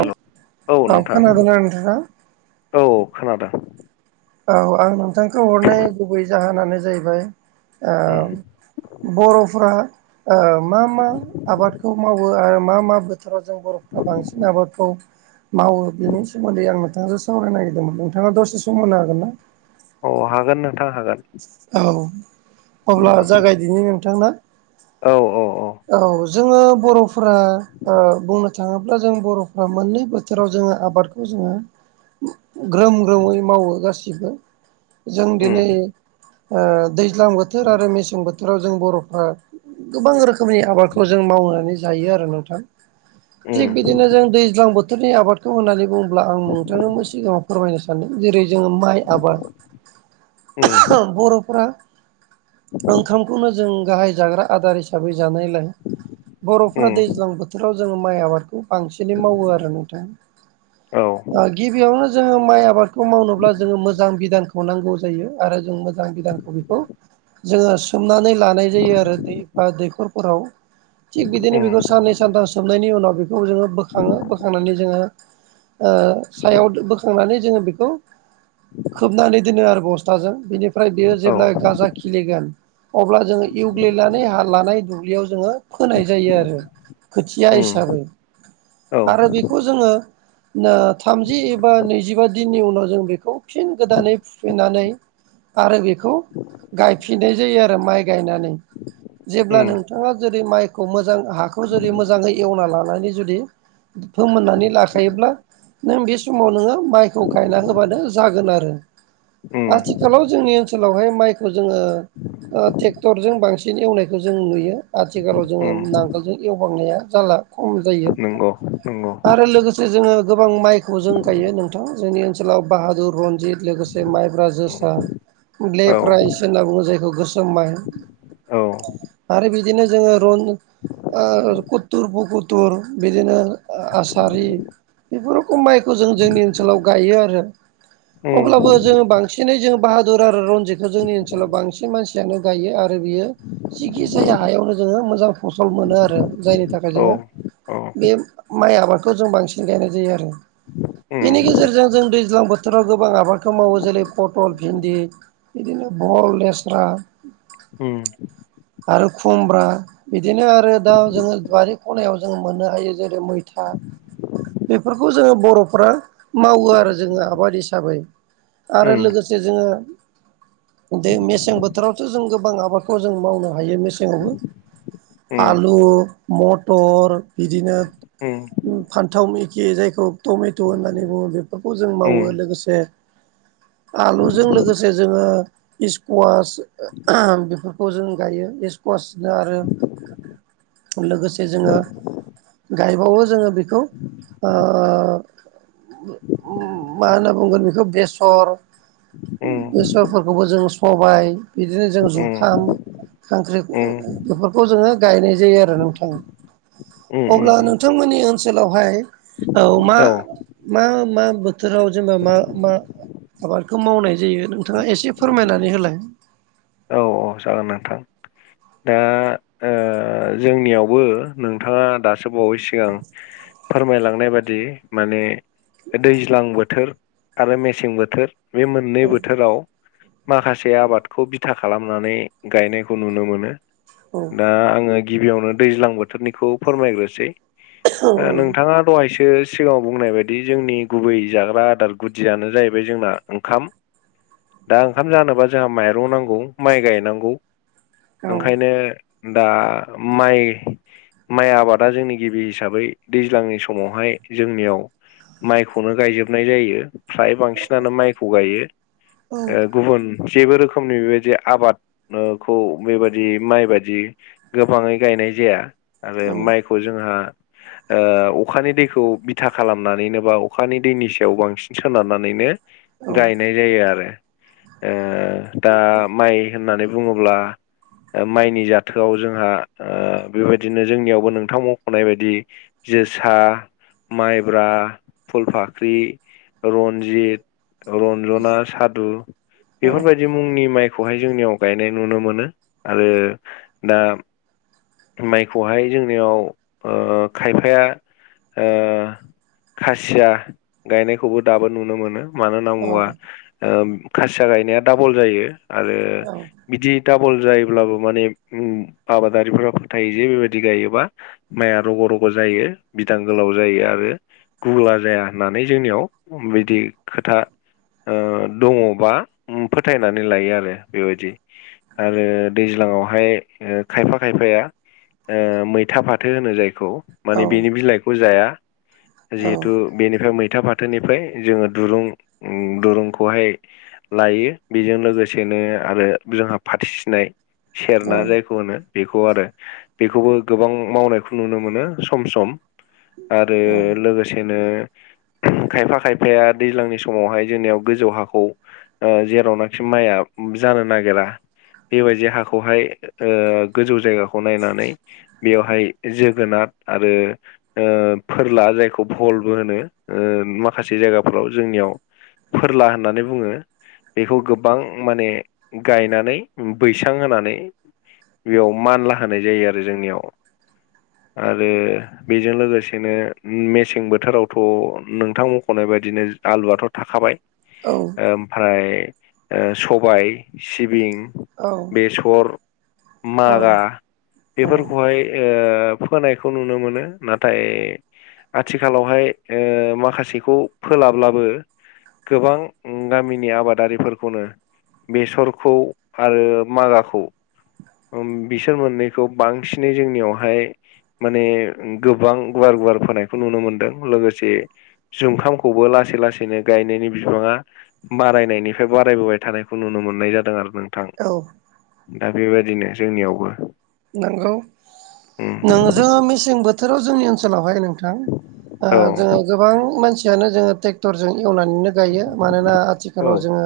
Hello औ नोंथां खोनादोंना नोंथाङा औ खोनादों। औ आं नोंथांखौ हरनाय गुबै जाहोनानो जाहैबाय उम ओ बर'फोरा ओ मा मा आबादखौ मावो आरो मा मा फोथोराव जों बर'फ्रा बांसिन आबादखौ मावो बेनि सोमोन्दै आं नोंथांजो सावरायनो नागिरदोंमोन नोंथाङा दसे सम होनो हागोन ना? औ हागोन नोंथां हागोन। औ अब्ला औ जागायदिनि नोंथां‌ ना? औ औ औ जोङो बर'फोरा ओ बुंनो थाङोब्ला जों बर'फ्रा मोननै बोथोराव जोङो आबादखौ जोङो ग्रोम ग्रोमै मावो गासिबो। जों उम दिनै ओ दैज्लां बोथोर आरो मेसें बोथोराव जों बर'फ्रा गोबां रोखोमनि आबादखौ जों मावनानै जायो आरो नोंथां। उम थिग बिदिनो जों दैज्लां बोथोरनि आबाद बेखौ होननानै बुङोब्ला आं नोंथांनोबो सिगाङाव फोरमायनो सानदों जेरै जोङो माइ आबाद। उम। बर'फोरा ओंखामखौनो जों गाहाय जाग्रा आदार हिसा‌ हिसाबै जानाय लाय बर'फ्रा उम दैज्लां बोथोराव जोङो माइ आबाद बांसिनै मावो आरो नोंथां। औ ओ गिबियावनो जोङो माइ आबादखौ मावनोब्ला जोङो मोजां बिधानखौ नांगौ जायो। आरो जों मोजां बिदानखौ बेखौ जोङो सोमनानै लानाय जायो आरो दै एफा दैखर फोराव थिग बिदिनो उम बेखौ साननै सानथाम सोबनायनि उनाव बे बेखौ जोङो बोखाङो बोखांनानै जोङो ओ सायाव बोखांनानै जोङो बेखौ खोबनानै दोनो आरो बस्थाजों। बेनि फ्राय बेयो औ जेब्ला गाजा खिलिगोन अब्ला जोङो एवग्लिनानै हा लानाय दुब्लियाव जोङो फोनाय जायो आरो खोथिया उम हिसाबै। औ आरो बेखौ जोङो ओ थामजि एबा नैजिबा दिननि उनाव जों बेखौ फिन गोदानै फुफिननानै आरो बेखौ गायफिननाय जायो आरो माइ गायनानै। जेब्ला उम नों थाङा जेरै माइखौ मोजां हाखौ जेरै मोजाङै एवना लानानै जुदि फोमोननानै लाखायोब्ला नों बे समाव नोङो माइखौ गायना होबानो जागोन आरो। आथि उम खालाव जोंनि ओनसोलावहाय माइखौ जोङो ट्रेक्टरजों बांसिन एवनायखौ जों नुयो। आथिखालाव जोङो उम नांगोलजों एवबांनाया जाला खम जायो। नंगौ नंगौ आरो लोगोसे जोङो गोबां माइखौ जों गायो नोंथां जोंनि ओनसोलाव बाहादुर, रनजित लोगोसे माइ ब्रा, जोसा, उम औ ब्लेक राइस होनना बुङो जायखौ गोसोम माय। औ आरो बिदिनो जोङो रन ओ कुथुर पुकुथुर बिदिनो ओ आसारि बेफोर रखम माइखौ जों जोंनि ओनसोलाव गायो आरो। अब्लाबो उम जोङो बांसिनै जों बाहादुर आरो रनजिदखौ जोंनि ओनसोलाव बांसिन मानसि यानो गायो आरो बियो जिखि जाया हायावनो जोङो मोजां फसल मोनो आरो जायनि थाखाय औ जोङो औ बे माइ आबादखौ जों बांसिन गायनाय जायो आरो। बेनि उम उम गेजेरजों जों दै ज्लां बोथोराव गोबां आबादखौ मावो जेरै पटल, भिन्दि बिदिनो बहल, लेस्रा उम। आरो खुमब्रा बिदिनो आरो दा जोङो बारि खनायाव जों मोननो हायो जेरै मैथा बेफोरखौ जोङो बर'फ्रा मावो आरो जोङो आबाद हिसाबै। उम आरो लोगोसे जोङो दे मेसें बोथोरावथो जों गोबां आबादखौ जों मावनो हायो मेसे जङावबो उम आलु मटर बिदिनो उम। फान्थाव मखि जायखौ टमेट' होननानै बुङो बेफोरखौ जों उम मावो लोगोसे आलुजों लोगोसे जोङो इसकुवास बेफोर खौ जों गायो इस्कुवाासनो आरो लोगोसे जोङो गायबावो जोङो खौ ओ मा होनना बुंगोन बेखौ बेस सर बेसरफोरखौबो जों सबाय बिदिनो जों जुखाम खांख्रि उम बेफोरखौ जोङो गायनाय जायो आरो नोंथां। उम अब्ला नोंथांमोननि ओनसोलावहाय औ मा मा मा बोथोराव जोङो मा मा आबादखौ मावनाय जायो नोंथाङा एसे फोरमायनानै होलाय। औ औ जागोन नोंथां। दा जोंनियावबो नोंथाङा दासो बावै सिगां फोरमायलांनाय बादि माने दैज्लां बोथोर आरो मेसें बोथोर बे मोननै औ बोथोराव माखासे आबादखौ बि था खालामनानै गायनायखौ नुनो मोनो। औ दा आङो गिबियावनो दैज्लां बोथोरनिखौ फोरमायग्रोसै। औ नोंथाङा दहायसो सिगाङाव बुंनाय बायदि जोंनि गुबै जाग्रा आदार गुदियानो जाहैबाय जोंना ओंखाम। दा ओंखाम जानोबा जोंहा माइरं नांगौ माइ गायनांगौ औ ओंखायनो दा माइ माइ आबादा जोंनि गिबि हिसाबै दैज्लांनि समावहाय जोंनियाव माइखौनो गायजोबनाय जायो। फ्राय बांसिनानो माइखौ गायो औ गुबुन जेबो रोखोमनि बेबाय जे आबाद नोखौ बेबादि माइ बाददि गोबाङै गायनाय जाया। आरो औ माइखौ जोंहा ओ अखानि दैखौ बिथा खालामनानैनो बा अखानि दैनि सायाव बांसिन सोनारनानैनो औ गायनाय जायो आरो। ओ दा माइ होननानै बुङोब्ला माइनि जाथोआव जोंहा ओ बेबायदिनो जोंनियावबो नोंथां मख'नाय बायदि जोसा, माइब्रा फुलफाख्रि, रन्जित रन्जना, सादु बेफोरबायदि मुंनि माइ खौहाय जोंनियाव गायनाय नुनो मोनो आरो दा माइखौहाय जोंनियाव खायफाया ओ खासिया गायनायखौबो दाबो नुनो मोनो। मानो होनना बुंबा खासिया गायनाया डाबल जायो आरो औ औ बिदि डाबल जायोब्लाबो माने आबादारिफोरा फोथायो जे बेबायदि गायोबा माइआ रग' रग' जायो बिदां गोलाव जायो आरो गुुला जाया होननानै जोंनियाव बिदि खोथा ओ दङबा फोथायनानै लायो आरो बेबायदि। आरो दैज्लाङावहाय खायफा खायफाया ओ मैथा फाथो होनो जायखौ माने बेनि बिलाइखौ जाया। जिहेथु बेनिफ्राय मैथा फाथोनिफ्राय जोङो दुरुं दुरुंखौहाय लायो बेजों लोगोसेनो आरो जोंहा फथिसिनाय सेरना जायखौ होनो। बेखौ आरो बेखौबो गोबां मावनायखौ नुनो मोनो सम सम। आरो औ लोगोसेनो खायफा खायफाया दैज्लांनि समावहाय जोंनियाव गोजौ हाखौ। जेरावनाखि माइआ जानो नागिरा बेबायदि हाखौहाय गोजौ जायगाखौ खौ नायनानै बेवहाय जोगोनार आरो फोरला जायखौ भलबो होनो माखासे जायगाफोराव जोंनियाव। फोरला होननानै बुङो बेखौ गोबां माने गायनानै बैसां होनानै बेयाव मानला होनाय जायो आरो जोंनियाव आरो बेजों लोगोसेनो मेसें बोथोरावथ' नोंथां मख'नाय बायदिनो। आलुआथ' थाखाबाय। औ ओमफ्राय सबाय सिबिं औ बेसर औ मागा औ बेफोरखौहाय फोनायखौ नुनो मोनो नाथाय आथिखालावहाय माखासेखौ फोलाब्लाबो गोबां गामिनि आबादारि [unintelligible] बेसरखौ आरो मागाखौ बिसोर मोननैखौ बांसिनै जोंनियावहाय। माने गोबां गुवार गुवार फोनायखौ नुनो मोनदों लोगोसे जुमखामखौबो लासै लासैनो गायनायनि बिबाङा बारायनायनि बेफ्राय बारायबोबाय थानायखौ नुनो मोननाय जादों आरो नोंथां। औ दा बेबायदिनो जोंनियावबो नंगौ उम नों जोङो मेसें बोथोराव जोंनि ओनसोलावहाय नों थां औ जोङो गोबां मानसियानो जोङो ट्रेक्टरजों एवनानैनो गायो मानोना औ आथिखालाव जोङो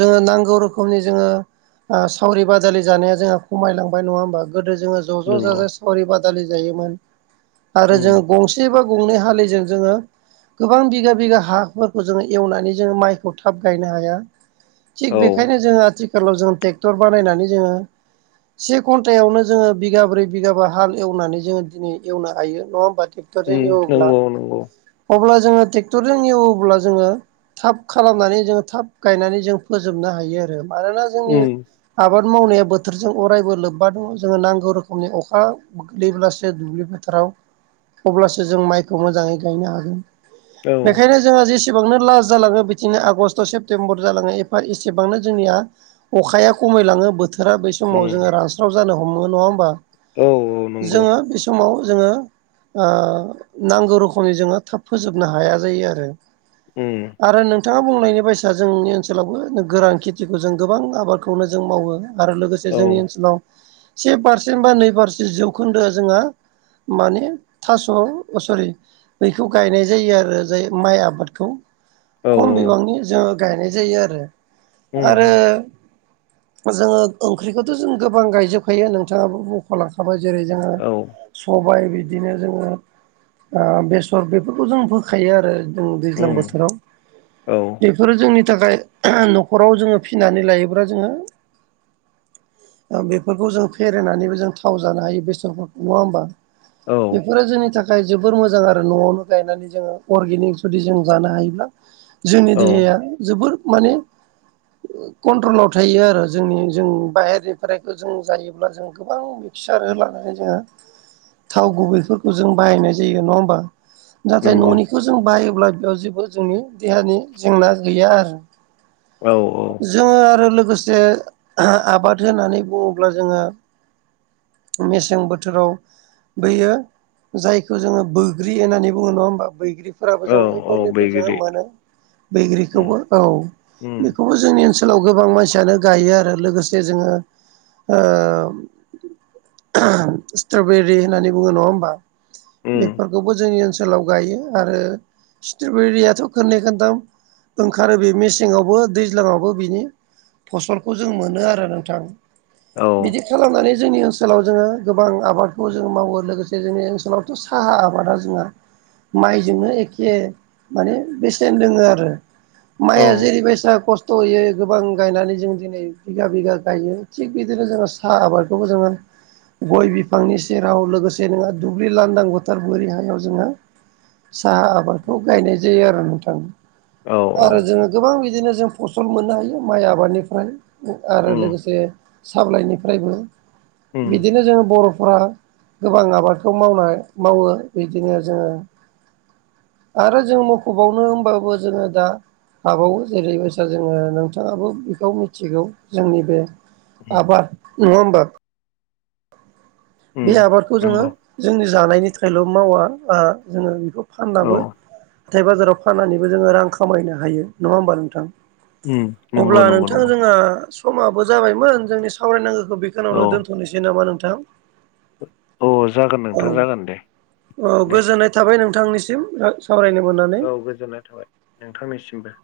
जोङो नांगौ रोखोमनि जोङो सावरि बादालि जानाया जोहा खमायलांबाय नङा होमबा गोदो जोङो ज' ज' नंगौ जाजाय सावरि बादालि जायोमोन आरो उम जोङो गंसे बा गंनै हालिजों जोङो गोबां बिगा बिगा हाफोरखौ जोङो एवनानै जोङो माइखौ थाब गायनो हाया थिग औ बेखायनो जोङो आथिखालाव जोंङ ट्रेक्टर बानायनानै जोङो से घन्टायावनो जोङो बिगाब्रै बिगाबा हाल एवनानै जोङो दिनै एवनो हायो नङा होमबा ट्रेक्टर उम एवोब्ला नंगौ नंगौ अब्ला जोङो ट्रेक्टरजों एवोब्ला जोङो थाब खालामनानै जों थाब गायनानै जों फोजोबनो हायो आरो। मानोना जोंनि उम आबाद मावनाया बोथोरजों अरायबो लोब्बा दङ जोङो नांगौ रोखोमनि अखा गोग्लैब्लासो दुब्लि फोथाराव अब्लासो जों माइखौ मोजाङै गायनो हागोन औ बेखायनो जों जोंहा जेसेबांनो लास्ट जालाङो बिथिंनो आगषस्ट सेप्तेम्बर जालाङो एफा एसेबांनो जोंनिया अखाया खमायलाङो बोथोरा बै समाव उम जोङो रानस्राव जानो हमो नङा होमबा। औ नंगौ जोङो बे समाव जोङो नांगौ रोखोमनि जोङो थाब फोजोबनो हाया जायो आरो। उम आरो नोंथाङा बुंनायनि बायसा जोंनि ओनसोलावबो गोरान खेथिखौ जों गोबां आबादखौनो जों मावो आरो लोगोसे औ जोंनि ओनसोलाव से पारसेन्ट बा नै पारसेन्ट जौखोन्दोआ जोंहा माने थास'अ सरि बैखौ गायनाय जायो आरो जाय माइ आबादखौ औ खम बिबांनि जोंङो गायनाय जायो आरो उम आरो जोंङो ओंख्रिखौथ' जों गोबां गायजोबखायो नोंथाङाबो लांखाबो जेरै जोंङो औ सबाय बिदिनो जोंङो बेसर बेफोरखौ जों फोखायो आरो जों दैज्लां उम बोथोराव औ बेफोरो जोंनि थाखाय न'खराव जोंङो फिनानै लायोब्ला जोंङो बेफोरखौ जों फेरेनानैबो जों थाव जानो हायो बेसरफोरखौ नङा होमबा? औ बेफोर जोंनि था जाय जोबोर मोजां आरो न'आवनो गायनानै जोंङो अर्गेनिक जुदि जों जानो हायोब्ला जोंनि औ देहाया जोबोर माने कन्ट्रलाव थायो आरो जोंनि जों बाहेरनिफ्रायखौ जों जायोब्ला जों गोबां बिक्सार लानानै जोंङो थाव गुबैफोरखौ जों बाहायनाय जायो नङा होमबा। नाथाय नंगौ न'निखौ जों बायोब्ला बेयाव जेबो जोंनि देहानि जेंना गैया आरो। औ औ जोंङो आरो लोगोसे आबाद होननानै बुङोब्ला जोंङो मेसें बोथोराव बैयो जायखौ जोंङो बैग्रि होननानै बुङो नङा होमबा बैग्रि फोराबो औ जोंङो औ एभेलेबल जों बैग्रि मोनो। उम बैग्रिखौबो औ उम बेखौबो जोंनि ओनसोलाव गोबां मानसियानो गायो आरो। लोगोसे जोंङो स्ट्रबेरि होननानै बुङो नङा होमबा बे उम बेखौबो जोंनि ओनसोलाव गायो आरो स्ट्रबेरियाथ' खननै खोनथाम ओंखारो बे मेसेङावबो दैज्लाङावबो बिनि फसलखौ जों मोनो आरो नोंथां औ बि नानै जोंनि ओनसोलाव जोंङो गोबां आबादखौ जों मावो लोगोसे जोंनि ओनसोलाव थ' साहा आबादा जोंना माइजोंनो एखे माने बेसेन दोङो आरो औ माइया जेरैबायसा खस्थ' होयो गोबां गायनानै जों दिनै बिगा बिगा गायो थिग बिदिनो जोंङो साहा आबादखौबो जोंङो गय बिफांनि सेराव लोगोसे नोंङो दुब्लि लांदां फोथार बोरि हायाव जोंङो साहा आबादखौ गायनाय जायो आरो नोंथां। औ आरो औ जोंङो गोबां बिदिनो जों फसल मोननो हायो माइ आबादनिफ्राय। आरो उम लोगोसे साबलाइनिफ्रायबो उम बिदिनो जोंङो बर'फोरा गोबां आबादखौ मावनाय मावो बिदिनो जोंङो आरो जों मुख बावनो होनबाबो जोंङो दा हाबावो जेरै बायसा जोंङो नोंथाङाबो बेखौ थिगौ जोंनि बे आबाद नङा होनबा? बे उम आबादखौ जोंङो नंगौ जोंनि जानायनि थाखायल' मावा जोंङो बेखौ। औ फाननाबो हाथाय बाजाराव फाननानैबो जोङो रां खामायनो हायो नङा होमबा नोंथां। उम नंगौ अब्ला नंगौ नोंथां नंगौ जोंहा समाबो जाबायमोन जोंनि सावरायनांगौखौ औ बेखौनावनो दोन्थ'नोसै नामा नोंथां। अ जागोन औ नोंथां जागोन दे। औ दे गोजोननाय थाबाय नोंथांनिसिम ओ सावरायनो मोननानै। औ गोजोननाय थाबाय नोंथांनिसिमबो।